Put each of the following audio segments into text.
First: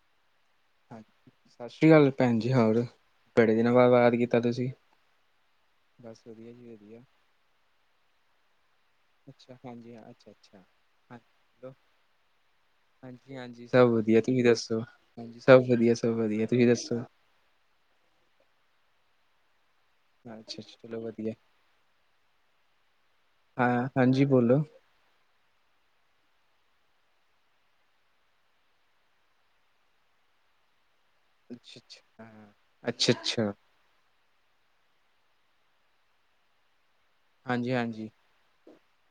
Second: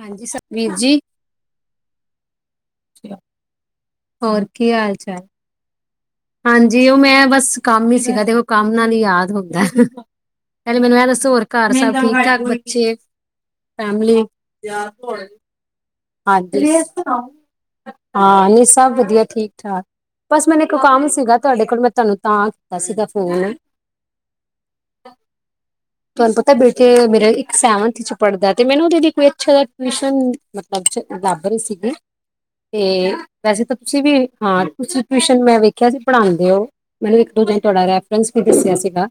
ਹਾਂਜੀ ਸਤਵੀਰ ਜੀ ਹਾਂਜੀ ਸਤਿ ਸ਼੍ਰੀ ਅਕਾਲ ਭੈਣ ਜੀ, ਹੋਰ? ਬੜੇ ਦਿਨਾਂ ਬਾਅਦ ਯਾਦ ਕੀਤਾ ਹੋਰ ਤੁਸੀਂ ਕੀ ਹਾਲ-ਚਾਲ? ਬਸ ਵਧੀਆ ਜੀ ਹਾਂਜੀ ਓ ਵਧੀਆ ਮੈਂ ਬਸ ਕੰਮ ਈ ਸੀਗਾ ਦੇ ਕੰਮ ਨਾਲ ਈ ਯਾਦ ਅੱਛਾ ਹੁੰਦਾ, ਹਾਂਜੀ ਹਾਂ ਅੱਛਾ ਅੱਛਾ ਪਹਿਲੇ ਮੈਨੂੰ ਏਹ ਦੱਸੋ ਹੋਰ ਘਰ ਸਭ ਠੀਕ-ਠਾਕ ਬੱਚੇ? ਹਾਂਜੀ-ਹਾਂਜੀ, ਸਬ ਫੈਮਲੀ ਵਧੀਆ, ਤੁਸੀਂ ਦੱਸੋ? ਹਾਂਜੀ ਸਬ ਵਧੀਆ। ਸਭ ਵਧੀਆ ਤੁਸੀਂ ਹਾਂਜੀ, ਦੱਸੋ ਹਾਂ ਨਈਂ ਸਬ ਵਧੀਆ ਠੀਕ-ਠਾਕ। ਅੱਛਾ ਬਸ ਅੱਛਾ ਮੈਨੂੰ ਇੱਕ ਚਲੋ ਕੰਮ ਵਧੀਆ ਸੀਗਾ ਤੁਆਡੇ ਕੋਲ ਮੈਂ ਤੁਆਨੂੰ ਤਾਂ ਕੀਤਾ ਸੀਗਾ ਫੋਨ ਹਾਂ ਹਾਂਜੀ [inaudible] ਤੁਆਨੂੰ ਪਤਾ ਬੇਟੇ ਮੇਰੇ ਇੱਕ ਸੈਵਨਥ ਚ ਪੜਦਾ ਤੇ ਮੈਨੂੰ ਓਦੇ ਲਈ ਕੋਈ ਅੱਛਾ ਜਾ ਟਿਊਸ਼ਨ [unintelligible] ਲੱਬ ਰਏ ਅੱਛਾ ਸੀਗੇ, ਅੱਛਾ ਹਾਂ ਤੇ ਅੱਛਾ ਅੱਛਾ ਵੈਸੇ ਤਾਂ ਤੁਸੀਂ ਵੀ, ਹਾਂ ਤੁਸੀਂ ਟਿਊਸ਼ਨ ਮੈਂ ਵੇਖਿਆ ਸੀ ਪੜਾਂਦੇ ਓ। ਮੈਨੂੰ ਇੱਕ-ਦੂਜੇ ਨੇ ਹਾਂਜੀ ਤੁਆਡਾ ਹਾਂਜੀ ਰੈਫਰੈਂਸ ਵੀ ਦੱਸਿਆ ਸੀਗਾ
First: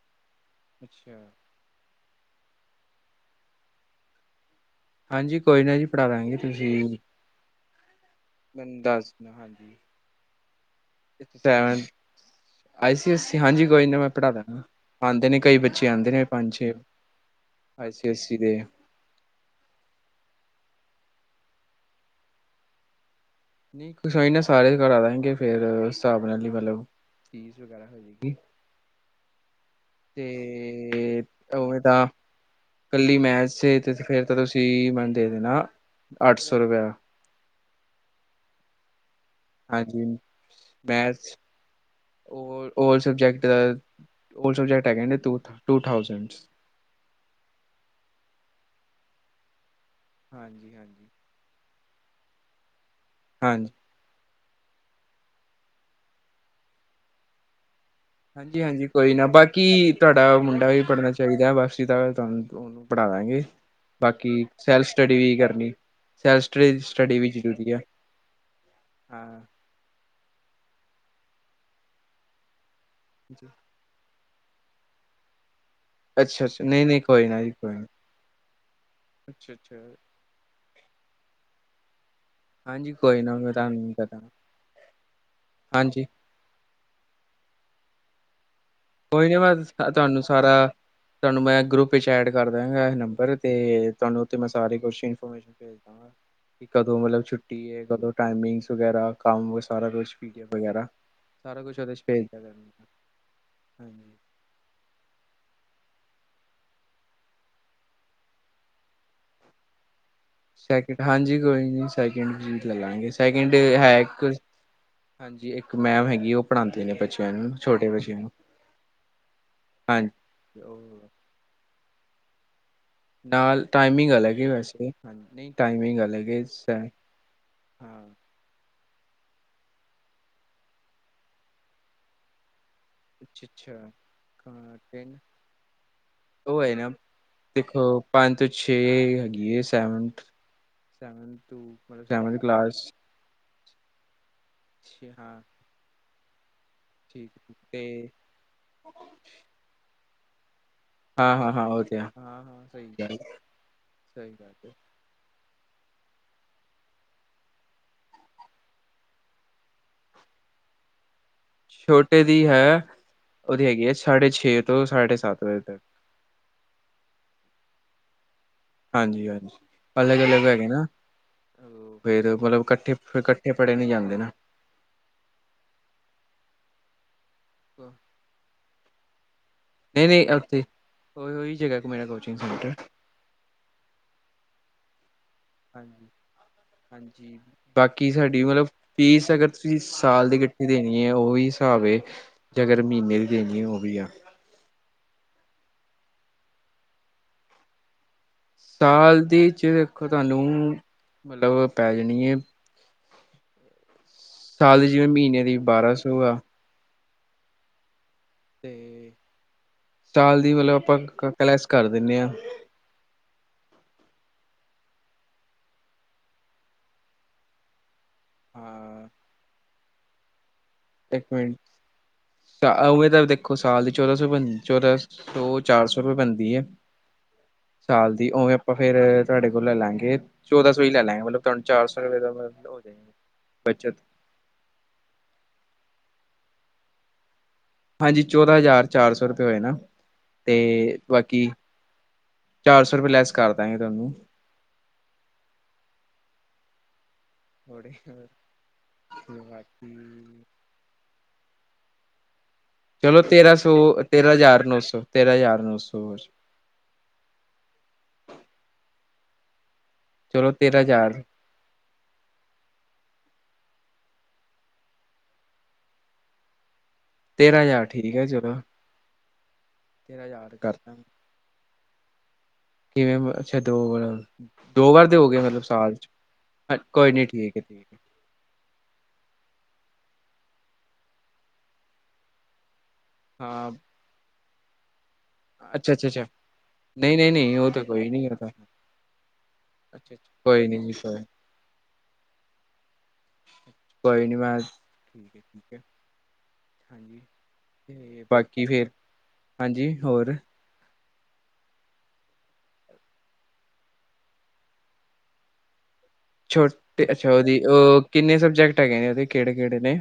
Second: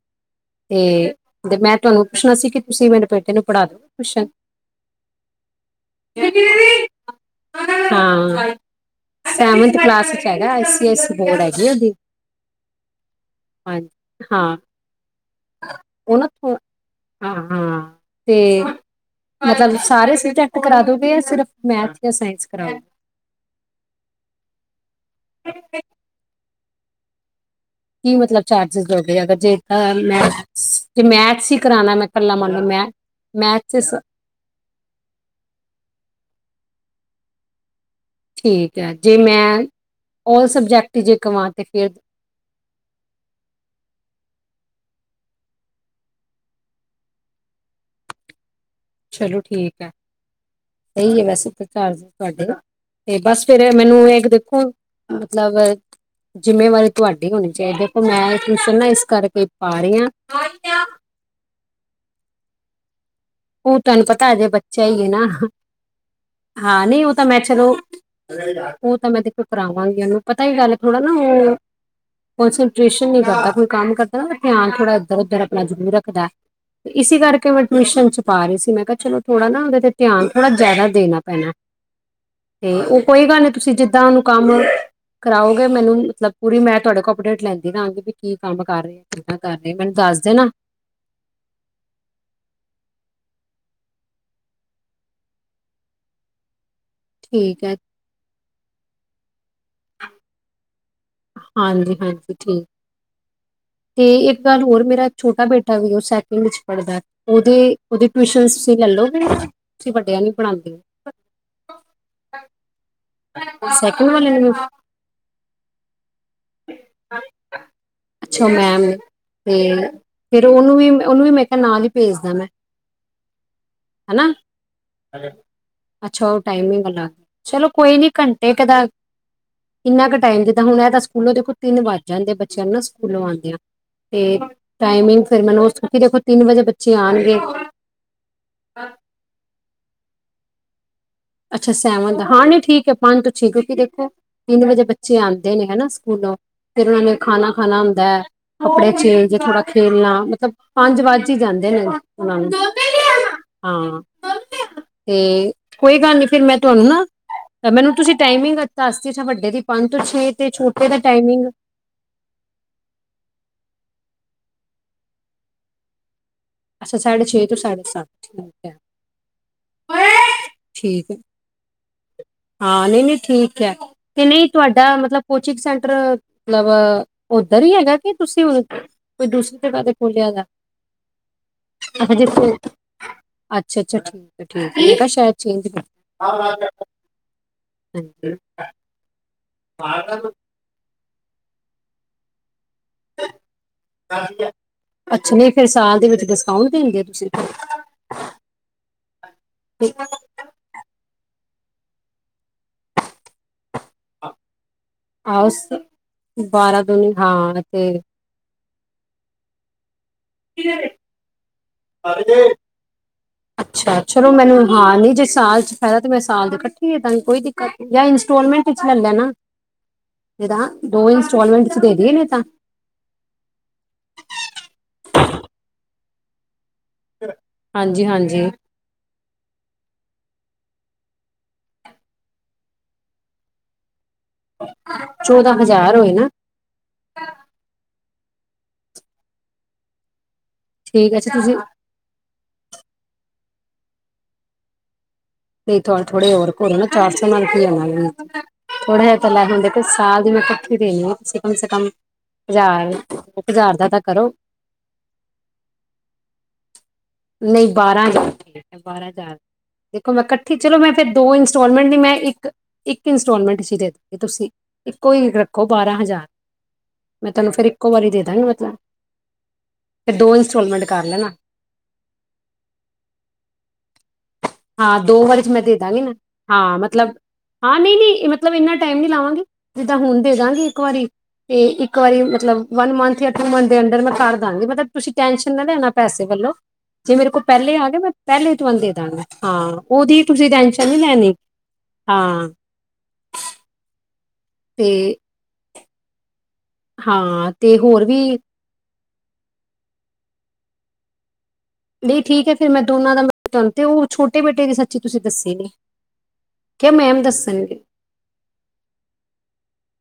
ਤੇ ਅੱਛਾ ਤੇ ਮੈਂ ਤੁਆਨੂੰ ਪੁੱਛਣਾ ਸੀ ਕਿ ਤੁਸੀਂ ਮੇਰੇ ਬੇਟੇ ਨੂੰ ਪੜਾ ਦੋ ਗੇ ਟਿਊਸ਼ਨ ਹਾਂਜੀ ਕੋਈ ਨਾ ਜੀ ਪੜਾਦਾਂਗੇ ਤੁਸੀਂ ਹਾਂ ਮੈਨੂੰ ਦੱਸ ਦੇਣਾ ਹਾਂਜੀ ਸੈਵਨਥ ਕਲਾਸ ਚ ਹੈਗਾ ਆਈ ਸੀ ਆਈ ਸੀ ਬੋਰਡ ਐ ਜੀ ਸੈਵਨ ਓਦੀ ਆਈ ਸੀ ਆਈ ਸੀ, ਹਾਂਜੀ ਕੋਈ ਨਾ ਮੈਂ ਹਾਂ ਪੜਾਦਾਗਾਂ ਆਂਦੇ ਨੇ ਕਈ ਬੱਚੇ ਆਂਦੇ ਨੇ ਪੰਜ-ਛੇ ਹਾਂ-ਹਾਂ, ਤੇ ਮਤਲਬ ਸਾਰੇ ਸਬਜੈਕਟ ਕਰਾ ਦੋਗੇ ਜਾਂ ਸਿਰਫ ਮੈਥ ਜਾਂ ਸਾਇੰਸ ਕਰਾਓਗੇ। ਨਈਂ ਕੋਈ ਨਾ ਸਾਰੇ ਕਰਾਦਾਂਗੇ ਫੇਰ, ਓਸ ਹਿਸਾਬ ਨਾਲ ਮਤਲਬ ਫੀਸ ਵਗੈਰਾ ਕੀ ਜਾਏਗੀ ਮਤਲਬ ਚਾਰਜਿਸ ਲਓ ਗੇ ਅਗਰ ਜੇ ਅ ਮੈਥਸ ਜੇ ਤੇ ਮੈਥਸ ਈ ਉਵੇਂ ਕਰਾਣਾ ਤਾਂ ਮੈਂ ਕੱਲਾ ਮੰਨ ਲਓ ਮੈ, ਕੱਲੀ ਮੈਥ ਤੇ ਮੈਥਸਿਸ ਫੇਰ ਤਾਂ ਤੁਸੀਂ ਮੈਨੂੰ ਦੇ ਦੇਣਾ, ਅੱਠ ਸੌ ਰੁਪਇਆ। ਠੀਕ ਐ ਜੇ ਮੈਂ, ਹਾਂਜੀ ਔਲ ਸਬਜੈਕਟ ਈ ਜੇ ਮੈਥ ਕਵਾਂ ਤੇ ਫੇਰ ਓਲ ਸਬਜੈਕਟ ਦਾ, ਓਲ ਸਬਜੈਕਟ ਹੈਗੇ ਨੇ ਟੂ- ਟੂ ਥਾਊਜੈਂਡ। ਚਲੋ ਠੀਕ ਐ, ਹਾਂਜੀ ਹਾਂਜੀ ਸਈ ਐ ਵੈਸੇ ਫੇਰ ਚਾਰਜਿਸ ਤੁਹਾਡੇ ਤਾਂ। ਤੇ ਬਸ ਫੇਰ ਹਾਂਜੀ ਮੈਨੂੰ ਏਕ ਦੇਖੋ ਮਤਲਬ ਜਿੰਮੇਵਾਰੀ ਤੁਆਡੀ ਹੋਣੀ ਚਾਈਦੀ ਐ। ਮੈਂ ਹਾਂਜੀ ਟਿਊਸ਼ਨ ਨਾ ਹਾਂਜੀ ਇਸ ਕੋਈ ਕਰਕੇ ਈ ਪਾ ਰਈ ਆਂ ਚਾਈਦਾ ਬਸ ਤਾਂ ਤੁਆਨੂੰ ਓਨੂੰ ਪੜਾਦਾਂਗੇ। ਓ ਤੁਆਨੂੰ ਪਤਾ ਹਜੇ ਬੱਚਾ ਈ ਏ ਨਾ। ਸੈਲਫ ਸਟੱਡੀ ਹਾਂ ਨਈ ਓ ਸਟੱਡੀ ਤਾਂ ਵੀ ਮੈਂ ਜ਼ਰੂਰੀ ਚਲੋ, ਆ ਓ ਤਾਂ ਮੈਂ ਦੇਖੋ ਹਾਂ ਕਰਾਵਾਂਗੀ ਓਨੂੰ ਪਤਾ ਏ ਗੱਲ ਥੋੜਾ ਨਾ ਓ, ਕੋਂਸਨਟਰੇਸ਼ਨ ਨਈ ਕਰਦਾ ਕੋਈ ਕੰਮ ਕਰ ਦਾ ਨਾ ਧਿਆਨ ਥੋੜਾ ਏਧਰ-ਓਧਰ ਆਪਣਾ ਜ਼ਰੂਰ ਰੱਖਦਾ ਐ ਅੱਛਾ-ਅੱਛਾ, ਤੇ ਨਹੀਂ-ਨਹੀਂ ਇਸੀ ਕੋਈ ਨਾ ਜੀ ਕਰਕੇ ਮੈਂ ਕੋਈ ਨਾ। ਟਿਊਸ਼ਨ ਚ ਰਈ ਸੀ ਮੈਂ ਕਿਆ ਚਲੋ ਥੋੜਾ ਅੱਛਾ ਨਾ ਅੱਛਾ ਓਦੇ ਤੇ ਧਿਆਨ ਥੋੜਾ ਜ਼ਿਆਦਾ ਦੇਨਾ ਪੈਨਾ ਤੇ ਹਾਂਜੀ ਓ ਕੋਈ ਨਾ ਗੱਲ ਨਈ ਮੈਂ ਤੁਸੀਂ ਤੁਹਾਨੂੰ ਜਿੱਦਾਂ ਕਰਾਂ ਓਨੂੰ ਕੰਮ, ਕਰਾਓਗੇ ਮੈਨੂੰ ਹਾਂਜੀ ਮਤਲਬ ਪੂਰੀ ਮੈਂ ਤੁਆਡੇ ਕੋ ਅਪਡੇਟ ਲੈਂਦੀ ਰਾਂਗੀ ਵੀ ਕੀ ਕੰਮ ਕਰ ਰਿਆ ਕਿੱਦਾਂ ਕਰ ਰਏ ਮੈਨੂੰ ਦੱਸ ਦੇਣਾ। ਤੁਆਨੂੰ ਮੈਂ ਗਰੁੱਪ ਵਿੱਚ ਐਡ ਕਰ ਦਾਗਾ ਏਹ ਨੰਬਰ ਤੇ ਤੁਆਨੂੰ ਉਥੇ ਮੈਂ ਸਾਰੇ ਕੁਸ਼ ਇਫੋਰਮੇਸ਼ਨ ਸੇਬ ਖਾਣਾ ਕੀ ਕਦੋਂ ਮਤਲਬ ਠੀਕ ਛੁੱਟੀ ਹੈ ਏ, ਕਦੋਂ ਟਾਈਮਿੰਗਸ ਵਗੈਰਾ ਕੰਮ ਸਾਰਾ ਕੁਸ਼ ਪੀਡੀ ਐੱਫ ਵਗੈਰਾ। ਸਾਰਾ ਕੁਛ ਓਦੇ ਹਾਂਜੀ ਚ ਭੇਜ ਹਾਂਜੀ ਦਿਆ ਠੀਕ ਕਰਨਾ। ਤੇ ਹਾਂਜੀ। ਇੱਕ ਗੱਲ ਹੋਰ ਮੇਰਾ ਛੋਟਾ ਬੇਟਾ ਵੀ ਓ ਸੈਕਿੰਡ ਚ ਪੜਦਾ, ਓਦੀ -ਓਦੀ ਟਿਊਸ਼ਨਸ ਤੁਸੀਂ ਲੈ ਲੋਗੇ ਤੁਸੀਂ ਵੱਡਿਆਂ ਨੂੰ ਪੜ੍ਹਾਉਂਦੇ ਸੈਕਿੰਡ ਹਾਂਜੀ ਕੋਈ ਨੀ ਸੈਕਿੰਡ ਲੈ ਲਾਂਗੇ, ਸੈਕਿੰਡ ਹੋ ਹੈ ਸੈਕਿੰਡ ਵਾਲੇ ਨੂੰ ਹਾਂਜੀ ਇੱਕ ਮੈਮ ਹੈਗੀ ਓ ਪੜ੍ਹਾਂਦੇ ਨੇ ਬੱਚਿਆਂ ਨੂੰ, ਛੋਟੇ ਬੱਚਿਆਂ ਨੂੰ, ਅੱਛਾ ਮੈਮ ਨੇ ਹਾਂਜੀ। ਓਨੂੰ ਵੀ ਮੈਂ ਕਿਹਾ ਨਾਲ ਹੀ ਭੇਜਦਾ ਮੈਂ। ਨਾਲ ਟਾਈਮਿੰਗ ਹਨਾਂ, ਅਲੱਗ ਹੈ ਵੈਸੇ ਹਾਂਜੀ ਨਹੀਂ ਟਾਈਮਿੰਗ ਅਲੱਗ ਅੱਛਾ ਹੈ ਉਹ ਟਾਈਮਿੰਗ ਦੀ ਗੱਲ ਆ, ਚਲੋ ਕੋਈ ਹਾਂ ਨੀ ਘੰਟ ਤੇ ਪਤਾ, ਕਿੰਨਾ ਕੁ ਟਾਈਮ ਜਿੱਦਾਂ ਹੁਣ ਐ ਤਾਂ ਸਕੂਲੋਂ ਦੇਖੋ ਤਿੰਨ ਵੱਜ ਜਾਂਦੇ ਬੱਚਿਆਂ ਨੂੰ ਨਾ ਸਕੂਲੋਂ ਅੱਛਾ ਆਉਂਦਿਆਂ ਤੇ ਅੱਛਾ ਟੈਨ ਟਾਈਮਿੰਗ ਫਿਰ ਮੈਨੂੰ ਦੇਖੋ ਤਿੰਨ ਵਜੇ ਉਹ ਹੈ ਨਾ ਬੱਚੇ ਆਣਗੇ ਦੇਖੋ ਪੰਜ ਤੋਂ ਛੇ ਹੈਗੀ ਏ ਸੈਵਨਥ। ਸੈਵਨ ਟੂ ਅੱਛਾ ਮਤਲਬ ਸੈਵਨਥ, ਹਾਂ ਨਹੀਂ ਕਲਾਸ ਠੀਕ ਐ ਪੰਜ ਤੋਂ ਛੇ ਠੀਕ ਹੈ ਕਿ ਦੇਖੋ ਤਿੰਨ ਵਜੇ ਛੇ। ਬੱਚੇ ਹਾਂ ਆਂਦੇ ਨੇ ਹਨਾ ਸਕੂਲੋਂ ਫਿਰ ਉਹਨਾ ਨੇ ਠੀਕ ਹੈ। ਖਾਣਾ- ਖਾਣਾ ਤੇ ਹੁੰਦਾ, ਕੱਪੜੇ ਚੇਂਜ, ਥੋੜਾ ਖੇਲਣਾ ਮਤਲਬ ਪੰਜ ਵੱਜ ਹਾਂ ਹੀ ਹਾਂ ਹਾਂ ਜਾਂਦੇ ਉਹ ਨੇ ਤੇ ਆ। ਉਨਾਂ ਹਾਂ ਨੂੰ, ਹਾਂ ਸਹੀ ਗੱਲ ਹਾਂ ਸਹੀ ਗੱਲ ਹੈ। ਤੇ ਕੋਈ ਗੱਲ ਨੀ ਫਿਰ ਮੈਂ ਤੁਹਾਨੂੰ ਨਾ ਤਾਂ ਮੈਨੂੰ ਤੁਸੀਂ ਟਾਈਮਿੰਗ ਦਸ ਦੀ ਵੱਡੇ ਦੀ ਪੰਜ ਤੋਂ ਛੇ ਤੇ ਛੋਟੇ ਦਾ ਟਾਈਮਿੰਗ ਛੋਟੇ ਦੀ ਹੈ, ਉਹਦੀ ਹੈਗੀ ਹੈ ਸਾਢੇ ਛੇ ਤੋਂ ਸਾਢੇ ਸੱਤ ਵਜੇ ਤੱਕ। ਅੱਛਾ, ਸਾਢੇ ਛੇ ਟੂ ਸਾਢੇ ਸਤ ਠੀਕ ਐ ਹਾਂਜੀ- ਹਾਂਜੀ। ਅਲਗ- ਅਲਗ ਹੈਗੇ ਨਾ। ਠੀਕ ਹੈ ਫੇਰ ਮਤਲਬ ਹਾਂ ਇਕੱਠੇ, ਨਹੀਂ ਨਹੀਂ ਫਿਰ ਇਕੱਠੇ ਠੀਕ ਹੈ ਪੜ੍ਹੇ ਨੀ ਜਾਂਦੇ ਤੇ ਨਾ। ਨਹੀਂ ਤੁਹਾਡਾ ਮਤਲਬ ਕੋਚਿੰਗ ਸੈਂਟਰ, ਮਤਲਬ ਉੱਧਰ ਹੀ ਹੈਗਾ ਕਿ ਤੁਸੀਂ, ਕੋਈ ਦੂਸਰੀ ਜਗ੍ਹਾ ਤੇ ਨਹੀਂ ਨਹੀਂ ਖੋਲਿਆ ਗਾ ਉੱਥੇ ਉਹੀ, ਉਹੀ ਜਗ੍ਹਾ ਕੋ ਮੇਰਾ [inaudible] ਕੋਚਿੰਗ ਸੈਂਟਰ। ਅੱਛਾ ਅੱਛਾ ਠੀਕ ਐ ਠੀਕ ਐ ਮੈਂ ਕਿਹਾ ਸ਼ਾਇਦ ਚੇਂਜ ਕਰ ਹਾਂਜੀ, ਹਾਂਜੀ ਬਾਕੀ ਸਾਡੀ ਮਤਲਬ ਫੀਸ ਅਗਰ ਤੁਸੀਂ ਸਾਲ ਦੀ ਹਾਂਜੀ ਦੇਣੀ ਐ ਉਹੀ ਹਿਸਾਬ ਏ ਤੇ ਅਗਰ ਮਹੀਨੇ ਦੀ ਦੇਣੀ ਐ ਉਹ ਵੀ ਆ ਅੱਛਾ ਨਹੀਂ ਫੇਰ ਸਾਲ ਦੇ ਵਿੱਚ ਡਿਸਕਾਊਂਟ ਦਿੰਦੇ ਹੋ ਤੁਸੀਂ ਸਾਲ ਦੀ ਚ ਦੇਖੋ ਤੁਹਾਨੂੰ ਮਤਲਬ ਪੈ ਜਾਣੀ ਏ ਸਾਲ ਦੀ ਜਿਵੇਂ ਮਹੀਨੇ ਆਹੋ ਦੀ ਬਾਰਾਂ ਸੌ ਆ ਬਾਰਾਂ ਦੂਨੀ ਹਾਂ ਤੇ ਤੇ, ਸਾਲ ਦੀ ਮਤਲਬ ਆਪਾਂ ਕਲੈਸ ਕਰ ਦਿਣੇ ਆ ਅੱਛਾ ਚਲੋ ਮੈਨੂੰ ਹਾਂ ਨਈ ਜੇ ਸਾਲ ਚ ਫਾਇਦਾ ਤੇ ਮੈਂ ਸਾਲ ਦੇ ਕੱਠੀ ਦੇਂਦਾਗੀ ਕੋਈ ਦਿ ਕਤ ਜਾਂ ਇੰਸਟੋਲਮੈਂਟ ਵਿੱਚ ਲੈ ਹਾਂ। ਲੈਨਾ ਨਹੀਂ ਤਾਂ ਦੋ ਇੰਸਟਾਲਮੈਂਟ ਚ ਦੇ ਦਈਏ ਨਹੀਂ ਤਾਂ ਤਾਂ ਉਵੇ ਤਾਂ ਦੇਖੋ ਸਾਲ ਦੀ ਚੌਦਾਂ ਸੌ ਬ ਚੌਦਾਂ ਸੌ ਚਾਰ ਸੌ ਰੁਪਏ ਬਣਦੀ ਐ ਸਾਲ ਦੀ ਹਾਂਜੀ-ਹਾਂਜੀ ਉਵੇਂ ਆਪਾਂ ਫੇਰ ਤੁਹਾਡੇ ਕੋਲ ਲੈ ਲਾਂਗੇ ਚੌਦਾਂ ਸੌ ਹੀ ਲੈ ਲਾਂਗੇ ਮਤਲਬ ਤੁਹਾਨੂੰ ਚਾਰ ਸੌ ਰਪਏ ਦਾ ਉਹ ਹੋ ਜੇਗਾ ਬੱਚਤ ਚੌਦਾਂ ਹਜ਼ਾਰ ਹੋਏ ਨਾ ਹਾਂਜੀ ਚੌਦਾਂ ਹਜ਼ਾਰ ਚਾਰ ਸੌ ਰੁਪਏ ਹੋਏ ਨਾ, ਤੇ ਠੀਕ ਹੈ ਅੱਛਾ ਬਾਕੀ ਤੁਸੀਂ ਚਾਰ ਸੌ ਰੁਪਏ ਲੈਸ ਕਰ ਦਾਂਗੇ ਤੁਹਾਨੂੰ ਨਹੀਂ ਥ ਥੋੜੇ ਹੋਰ ਕਰੋ ਨਾ ਚਾਰ ਸੌ ਨਾਲ ਰੁਪਏ ਕੀ ਥੋੜੇ। ਆਣਾ, ਥੋੜਾ ਜਿਹਾ ਤਾਂ ਲੈ ਹੁੰਦੇ ਬਾਕੀ ਸਾਲ ਦੀ ਮੈਂ ਦੇਣੀ ਐ ਕਮ ਸੇ ਕਮ ਹਜਾਰ ਚਲੋ ਤੇਰਾਂ ਸੌ, ਤੇਰਾਂ ਹਜ਼ਾਰ ਨੌ ਸੌ, ਤੇਰਾਂ ਹਜ਼ਾਰ ਨੌ ਸੌ ਨਹੀਂ ਬਾਰਾਂ ਹਜ਼ਾਰ ਠੀਕ ਐ, ਬਾਰਾਂ ਹਜ਼ਾਰ ਦੇਖੋ ਮੈਂ ਕੱਠੀ ਚਲੋ ਤੇਰਾਂ ਮੈਂ ਫਿਰ ਹਜ਼ਾਰ ਦੋ ਇੰਸਟੋਲਮੈਂਟ ਨੀ ਮੈਂ ਇੱਕ ਇੱਕ ਇੰਸਟਾਲਮੈਂਟ ਚ ਹੀ ਦੇ ਦਾਂਗੀ ਤੁਸੀਂ ਇੱਕੋ ਹੀ ਰੱਖੋ ਬਾਰਾਂ ਹਜ਼ਾਰ, ਮੈਂ ਤੁਹਨੂੰ ਤੇਰਾਂ ਫੇਰ ਹਜ਼ਾਰ ਇੱਕੋ ਵਾਰੀ ਠੀਕ ਦੇ ਹੈ ਦਾਂਗੀ ਚਲੋ ਮਤਲਬ ਫੇਰ ਤੇਰਾਂ ਦੋ ਹਜ਼ਾਰ ਇੰਸਟਾਲਮੈਂਟ ਕਰਤਾ ਕਰ ਲੈਣਾ ਕਿਵੇਂ ਅੱਛਾ ਦੋ ਵ ਹਾਂ ਦੋ ਵਾਰੀ ਚ ਮੈਂ ਦੇ ਦਾਂਗੀ ਨਾ, ਹਾਂ ਮਤਲਬ, ਕੋਈ ਨੀ ਠੀਕ ਹੈ ਹਾਂ ਠੀਕ ਨਈ ਹੈ ਨਈ ਮ ਮਤਲਬ ਇੰਨਾ ਟਾਈਮ ਨੀ ਲਾਵਾਂਗੀ ਜਿੱਦਾਂ ਹੁਣ ਦੇ ਦਾਂਗੀ ਇੱਕ ਵਾਰੀ ਤੇ ਇੱਕ ਵਾਰੀ ਮਤਲਬ ਵਨ ਮੰਥ ਅੱਠ ਮੰਥ ਹਾਂ ਦੇ ਅੰਡਰ ਮੈਂ ਕਰ ਦਾਂਗੀ ਮਤਲਬ ਤੁਸੀਂ ਟੈਂਨਸ਼ਨ ਨਾ ਲੈਣਾ ਅੱਛਾ ਅੱਛਾ ਪੈਸੇ ਅੱਛਾ ਵੱਲੋਂ ਜੇ ਨਹੀਂ ਮੇਰੇ ਨਹੀਂ ਕੋਲ ਨਹੀਂ ਉਹ ਪਹਿਲੇ ਤਾਂ ਆਗੇ ਕੋਈ ਮੈਂ ਨੀ ਉਹ ਤਾਂ ਪਹਿਲੇ ਤੁਹਾਨੂੰ ਦੇਦਾਂਗੀ। ਹਾਂ ਅੱਛਾ ਉਹਦੀ ਅੱਛਾ ਤੁਸੀਂ ਕੋਈ ਨੀ ਟੈਸ਼ਨ ਜੀ ਨਈ ਕੋਈ ਲੈਣੀ, ਹਾਂ। ਕੋਈ ਨੀ ਮੈ [unintelligible] ਠੀਕ ਏ, ਠੀਕ ਐ। ਹਾਂ ਤੇ ਹੋਰ ਵੀ ਕੀ ਫੇਰ, ਹਾਂਜੀ ਹੋਰ? ਨਈ ਠੀਕ ਐ ਫਿਰ ਮੈਂ ਦੋਨਾਂ ਦਾ [inaudible] ਤੇ ਉਹ ਛੋਟੇ ਬੇਟੇ ਦੀ ਸੱਚੀ ਤੁਸੀਂ ਦੱਸੀ ਨੀ। ਛੋਟੇ ਅੱਛਾ ਉਹਦੀ ਕਿੰਨੇ ਸਬਜੈਕਟ ਹੈਗੇ ਨੇ ਉਹਦੇ ਕਿਹੜੇ-ਕਿਹੜੇ ਨੇ?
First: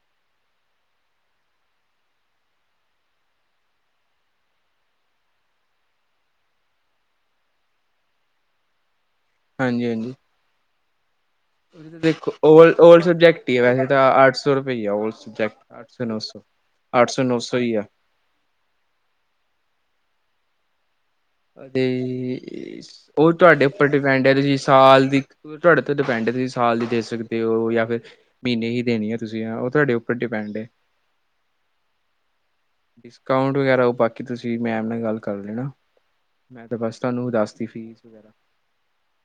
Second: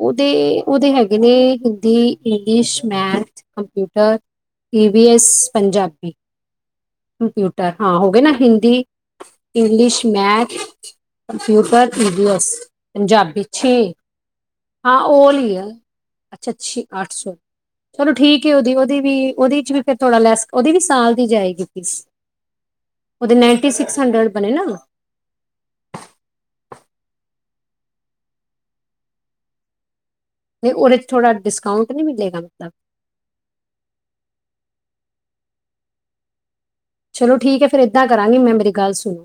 ਉਹਦੇ ਉਹਦੇ ਹੈਗੇ ਨੇ ਹਿੰਦੀ, ਇੰਗਲਿਸ਼, ਮੈਥ, ਕੰਪਿਊਟਰ ਈ ਵੀ ਐਸ, ਪੰਜਾਬੀ, ਕੰਪਿਊਟਰ, ਹਾਂ ਹੋ ਗਏ ਨਾ ਹਿੰਦੀ ਹਾਂਜੀ ਇੰਗਲਿਸ਼, ਹਾਂਜੀ ਮੈਥ ਕੰਪਿਊਟਰ ਈ ਵੀ ਦੇਖੋ ਐਸ ਓਲਡ ਪੰਜਾਬੀ ਸਬਜੈਕਟ ਹੀ ਹੈ ਛੇ ਵੈਸੇ ਤਾਂ ਆਰਟਸ ਸੌ ਰੁਪਈਆ ਹਾਂ ਓਲ ਹੀ ਆ ਸਬੈਕਟ ਅੱਠ ਸੌ ਨੌ ਸੌ ਅੱਠ ਸੌ, ਨੌ ਸੌ, ਹੀ ਆ। ਚਲੋ ਠੀਕ ਉਹਦੀ ਉਹਦੀ ਵੀ, ਉਹਦੇ ਚ ਵੀ ਫਿਰ ਥੋੜਾ ਲੈਸ ਉਹਦੀ ਵੀ ਸਾਲ ਦੀ ਜਾਏਗੀ ਅਤੇ ਫੀਸ ਉਹ ਉਹਦੇ ਤੁਹਾਡੇ ਨਾਈਨਟੀ ਉੱਪਰ ਸਿਕਸ ਡਿਪੈਂਡ ਹੰਡਰਡ ਹੈ ਬਣੇ ਤੁਸੀਂ ਨਾ ਸਾਲ ਦੀ ਔ ਤੁਹਾਡੇ ਤੇ ਡਿਪੈਂਡ ਐ, ਤੁਸੀਂ ਸਾਲ ਦੇ ਸਕਦੇ ਹੋ ਜਾਂ ਫਿਰ ਮਹੀਨੇ ਹੀ ਦੇਣੇ ਐ, ਤੁਸੀਂ ਉਹ ਤੁਹਾਡੇ ਉੱਪਰ ਡਿਪੈਂਡ ਹੈ ਤੇ ਉਹਦੇ ਚ ਥੋੜਾ ਡਿਸਕਾਊਂਟ ਨਹੀਂ ਮਿਲੇਗਾ ਮਤਲਬ? ਡਿਸਕਾਊਂਟ ਵਗੈਰਾ, ਉਹ ਬਾਕੀ ਤੁਸੀਂ ਮੈਮ ਨਾਲ ਗੱਲ ਕਰ ਲੈਣਾ। ਮੈਂ ਤਾਂ ਬਸ ਤੁਹਾਨੂੰ ਚਲੋ ਠੀਕ ਦੱਸਤੀ ਹੈ, ਫੇਰ ਫੀਸ ਏਦਾਂ ਵਗੈਰਾ ਕਰਾਂਗੀ ਮੈਂ ਮੇਰੀ ਗੱਲ ਸੁਣੋ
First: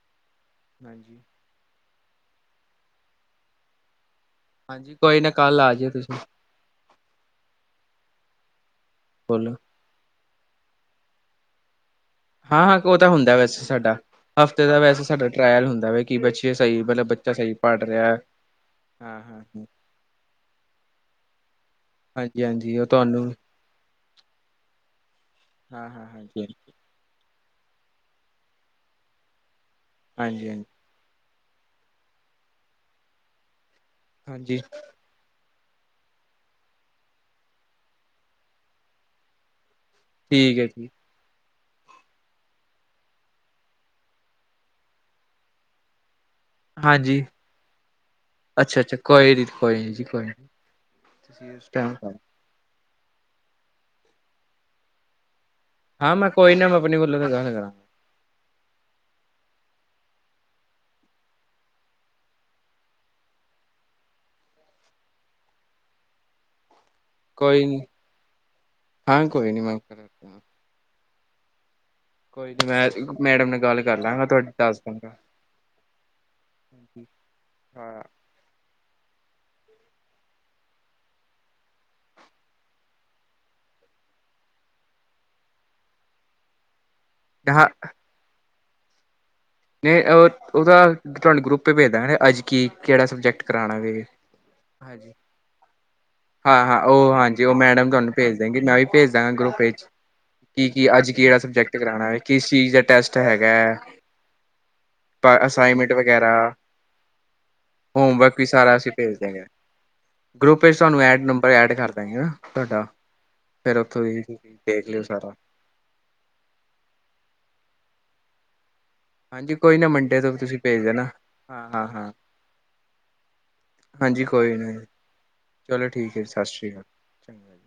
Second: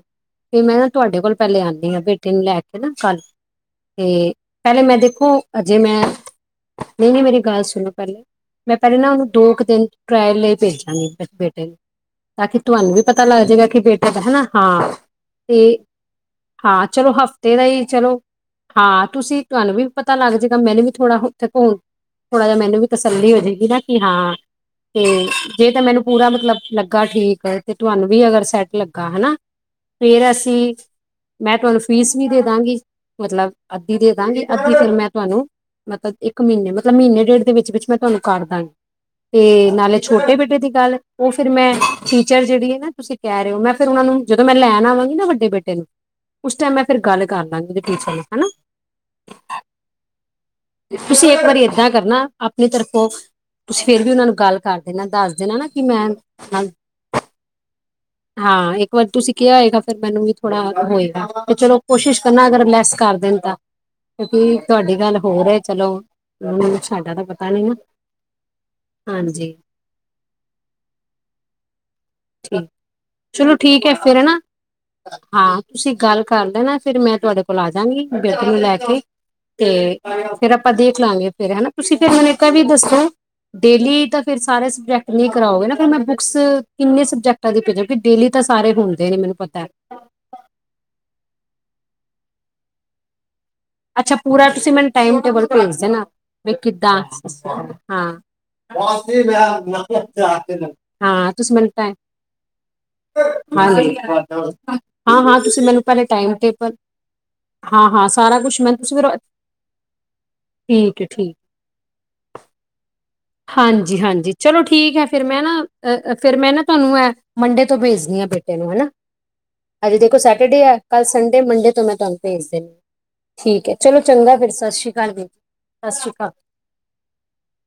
ਫੇਰ ਮੈਂ ਨਾ ਤੁਹਾਡੇ ਹਾਂਜੀ। ਕੋਲ ਪਹਿਲੇ ਆਉਂਦੀ ਹਾਂ, ਬੇਟੇ ਨੂੰ ਲੈ ਕੇ ਨਾ ਕੱਲ ਤੇ ਪਹਿਲੇ ਹਾਂਜੀ ਮੈਂ ਕੋਈ ਨਾ ਦੇਖੋ, ਕੱਲ ਆ ਅਜੇ ਜਿਓ ਮੈਂ ਤੁਸੀਂ ਨਹੀਂ ਨਹੀਂ ਮੇਰੀ ਗੱਲ ਸੁਣੋ ਪਹਿਲੇ ਮੈਂ ਪਹਿਲੇ ਨਾ ਉਹਨੂੰ ਦੋ ਬੋਲੋ। ਕੁ ਦਿਨ ਟਰਾਇਲ ਲਈ ਭੇਜਾਂਗੇ ਫਿਰ ਬੇਟੇ ਨੂੰ ਤਾਂ ਕਿ ਹਾਂ-ਹਾਂ ਤੁਹਾਨੂੰ ਉਹ ਵੀ ਤਾਂ ਪਤਾ ਹੁੰਦਾ ਲੱਗ ਵੈਸੇ ਜਾਏਗਾ, ਕਿ ਸਾਡਾ ਬੇਟਾ ਤਾਂ ਹੈਾ ਹਫ਼ਤੇ ਦਾ ਹਾਂ ਵੈਸੇ ਸਾਡਾ ਟਰਾਇਲ ਤੇ ਹੁੰਦਾ ਵਾ ਕਿ ਬੱਚੇ ਸਹੀ ਹਾਂ ਮਤਲਬ ਚਲੋ ਬੱਚਾ ਸਹੀ ਹਫ਼ਤੇ ਦਾ ਹੀ, ਪੜ੍ਹ ਰਿਹਾ ਚਲੋ ਹਾਂ ਤੁਸੀਂ ਹਾਂ-ਹਾਂ ਤੁਹਾਨੂੰ ਵੀ ਪਤਾ ਲੱਗ ਜਾਏਗਾ, ਮੈਨੂੰ ਵੀ ਥੋੜਾ ਉੱਥੇ ਘੁੰਮ ਥੋੜਾ ਜਿਹਾ ਹਾਂਜੀ-ਹਾਂਜੀ ਮੈਨੂੰ ਵੀ ਉਹ ਤੁਹਾਨੂੰ ਤਸੱਲੀ ਹੋ ਜਾਏਗੀ ਨਾ‌। ਕਿ ਹਾਂ ਤੇ, ਜੇ ਤਾਂ ਮੈਨੂੰ ਹਾਂ-ਹਾਂ ਪੂਰਾ ਹਾਂਜੀ ਮਤਲਬ ਲੱ‍ਗ ਲੱਗਾ ਠੀਕ ਏ, ਤੇ ਤੁਹਾਨੂੰ ਵੀ ਅਗਰ ਸੈੱਟ ਲੱਗਾ ਹੈਨਾ ਫੇਰ ਹਾਂਜੀ-ਹਾਂਜੀ ਅਸੀਂ ਮੈਂ ਤੁਹਾਨੂੰ ਫੀਸ ਵੀ ਦੇ ਦਾਂਗੀ, ਮਤਲਬ ਅੱਧੀ ਦੇ ਦਵਾਂਗੀ ਹਾਂਜੀ ਹਾਂਜੀ ਅੱਧੀ ਫਿਰ ਮੈਂ ਤੁਹਾਨੂੰ ਮਤਲਬ ਇੱਕ ਮਹੀਨੇ ਮਤਲਬ ਮਹੀਨੇ ਡੇਢ ਦੇ ਵਿੱਚ ਵਿਚ ਮੈਂ ਤੁਹਾਨੂੰ ਕਰ ਦਾਂਗੀ, ਤੇ ਨਾਲੇ ਛੋਟੇ ਬੇਟੇ ਠੀਕ ਹੈ ਦੀ ਜੀ। ਗੱਲ, ਉਹ ਫਿਰ ਮੈਂ ਟੀਚਰ ਜਿਹੜੀ ਹੈ ਨਾ ਤੁਸੀਂ ਕਹਿ ਰਹੇ ਹੋ, ਮੈ ਫਿਰ ਉਹਨਾ ਨੂੰ ਜਦੋਂ ਮੈਂ ਲੈਣ ਆਵਾਂਗੀ ਨਾ ਵੱਡੇ ਬੇਟੇ ਨੂੰ। ਉਸ ਟਾਈਮ ਮੈਂ ਫਿਰ ਗੱਲ ਹਾਂਜੀ ਕਰ ਲਾਂਗੀ ਉਹਦੇ ਟੀਚਰ ਨੂੰ, ਹੈਨਾ। ਅੱਛਾ-ਅੱਛਾ ਕੋਈ ਨੀ ਕੋਈ ਨੀ ਜੀ ਕੋਈ ਨੀ। ਤੁਸੀਂ ਇੱਕ ਵਾਰੀ ਉਸ ਏਦਾਂ ਟਾਈਮ ਕਰਨਾ ਆਪਣੀ ਤਰਫੋਂ ਤੁਸੀਂ ਫੇਰ ਵੀ ਉਹਨਾ ਨੂੰ ਗੱਲ ਕਰ ਦੇਨਾ, ਦੱਸ ਦੇਣਾ ਨਾ। ਹਾਂ ਮੈਂ ਕੋਈ ਨਾ ਮੈਂ ਆਪਣੇ ਵੱਲੋਂ ਤੇ ਗੱਲ ਕਰਾਂ। ਹਾਂ ਇੱਕ ਵਾਰ ਤੁਸੀਂ ਕਿਹਾ ਹੋਏਗਾ, ਫਿਰ ਮੈਨੂੰ ਵੀ ਥੋੜਾ ਹੋਏਗਾ ਤੇ ਚਲੋ ਕੋਸ਼ਿਸ਼ ਕਰਨਾ ਅਗਰ ਲੈਸ ਕਰ ਦੇਣ ਤਾਂ, ਕਿਉਂਕਿ ਤੁਹਾਡੀ ਗੱਲ ਹੋਰ ਚਲੋ ਉਹਨਾਂ ਨੂੰ ਸਾਡਾ ਤਾਂ ਪਤਾ ਕੋਈ ਨਾ ਨੀ, ਹਾਂ ਕੋਈ ਹਾਂਜੀ ਨੀ ਮੈਂ ਕਰਾਂਗਾ - ਨੀ ਠੀਕ ਮੈਂ ਮੈਡਮ ਚਲੋ ਨਾਲ ਗੱਲ ਠੀਕ ਹੈ ਕਰ ਫਿਰ ਲਾਂਗਾ ਹੈਨਾ, ਤੁਹਾਡੀ ਦੱਸ ਦਾਂਗਾ। ਹਾਂ ਤੁਸੀਂ ਗੱਲ ਕਰਦੇ ਨਾ ਫਿਰ ਮੈਂ ਤੁਹਾਡੇ ਕੋਲ ਕੋਲ ਆ ਹਾਂ ਜਾਂਗੀ, ਬੇਟੀ ਨੂੰ ਲੈ ਕੇ ਤੇ ਫੇਰ ਆਪਾਂ ਦੇਖ ਲਵਾਂਗੇ, ਫੇਰ ਹੈਨਾ ਤੁਸੀਂ ਫਿਰ ਮੈਨੂੰ ਇੱਕ ਵੀ ਦੱਸੋ ਡੇਲੀ ਤਾਂ ਫਿਰ ਸਾਰੇ ਸਬਜੈਕਟ ਲਈ ਕਰਾਓਗੇ ਨਾ, ਫਿਰ ਮੈਂ ਬੁੱਕਸ ਕਿੰਨੇ ਸਬਜੈਕਟਾਂ ਹਾਂ ਭੇਜਾਂ, ਡੇਲੀ ਤਾਂ ਸਾਰੇ ਹੁੰਦੇ ਨੇ ਮੈਨੂੰ ਪਤਾ ਹੈ। ਨਹੀਂ ਉਹਦਾ ਤੁਹਾਨੂੰ ਗਰੁੱਪ ਤੇ ਭੇਜ ਦਾਗੇ, ਹੈ ਅੱਜ ਕੀ ਕਿਹੜਾ ਸਬਜੈਕਟ ਕਰਾਉਣਾ ਵੇ। ਅੱਛਾ ਪੂਰਾ ਤੁਸੀਂ ਮੈਨੂੰ ਹਾਂਜੀ ਟਾਈਮ ਟੇਬਲ ਭੇਜ ਦੇਣਾ ਨਾ ਹਾਂ ਹਾਂ ਵਿਖਦਾ ਉਹ ਹਾਂਜੀ ਉਹ ਮੈਡਮ ਤੁਹਾਨੂੰ ਹਾਂ ਭੇਜ ਦੇਣਗੇ ਮੈਂ ਵੀ ਭੇਜ ਦਾਂਗਾ ਗਰੁੱਪ ਵਿੱਚ। ਕੀ ਕੀ ਅੱਜ ਹਾਂ ਕਿਹੜਾ ਤੁਸੀਂ ਮੰਨੂੰ ਸਬਜੈਕਟ ਟਾਈਮ ਕਰਾਉਣਾ ਹੈ ਕਿਸ ਚੀਜ਼ ਦਾ ਟੈਸਟ ਹੈਗਾ ਹਾਂ-ਹਾਂ ਤੁਸੀਂ ਮੈਨੂੰ ਅਸਾਈਨਮੈਂਟ ਪਹਿਲੇ ਵਗੈਰਾ ਟਾਈਮ ਟੇਬਲ, ਹਾਂ-ਹਾਂ ਹੋਮਵਰਕ ਸਾਰਾ ਵੀ ਕੁਛ ਮੈਂ ਅਸੀਂ ਤੁਸੀਂ ਫਿਰ ਭੇਜ ਦਾਂਗੇ ਗਰੁੱਪ ਵਿੱਚ ਤੁਹਾਨੂੰ ਠੀਕ ਹੈ ਐਡ ਠੀਕ ਨੰਬਰ ਐਡ ਕਰ ਦਾਂਗੇ ਤੁਹਾਡਾ ਫਿਰ ਉੱਥੋਂ ਦੀ ਹਾਂਜੀ-ਹਾਂਜੀ ਚਲੋ ਦੇਖ ਠੀਕ ਲਿਓ ਹੈ, ਫਿਰ ਸਾਰਾ ਮੈਂ ਨਾ ਅ' ਫੇਰ ਮੈਂ ਨਾ, ਤੁਹਾਨੂੰ ਇਹ ਮੰਡੇ ਤੋਂ ਭੇਜਦੀ ਆ ਬੇਟੇ ਨੂੰ ਹਨਾ ਹਾਂਜੀ ਕੋਈ ਨਾ ਆਜ ਦੇਖੋ ਮੰਡੇ ਤੋਂ ਤੁਸੀਂ ਸੈਟਰਡੇ ਐ, ਭੇਜ ਦੇਣਾ ਕੱਲ੍ਹ ਸੰਡੇ ਹਾਂ ਮੰਡੇ ਤੋਂ ਹਾਂ ਮੈਂ ਹਾਂ ਤੁਹਾਨੂੰ ਭੇਜ ਦਿੰਦੀ ਠੀਕ ਹੈ ਚਲੋ ਹਾਂਜੀ ਚੰਗਾ ਫਿਰ ਕੋਈ ਸਤਿ ਨਾ ਸ਼੍ਰੀ ਅਕਾਲ ਵੀਰ ਚਲੋ ਸਤਿ ਸ਼੍ਰੀ ਠੀਕ ਹੈ ਅਕਾਲ। ਸਤਿ ਸ਼੍ਰੀ ਅਕਾਲ ਚੰਗਾ ਜੀ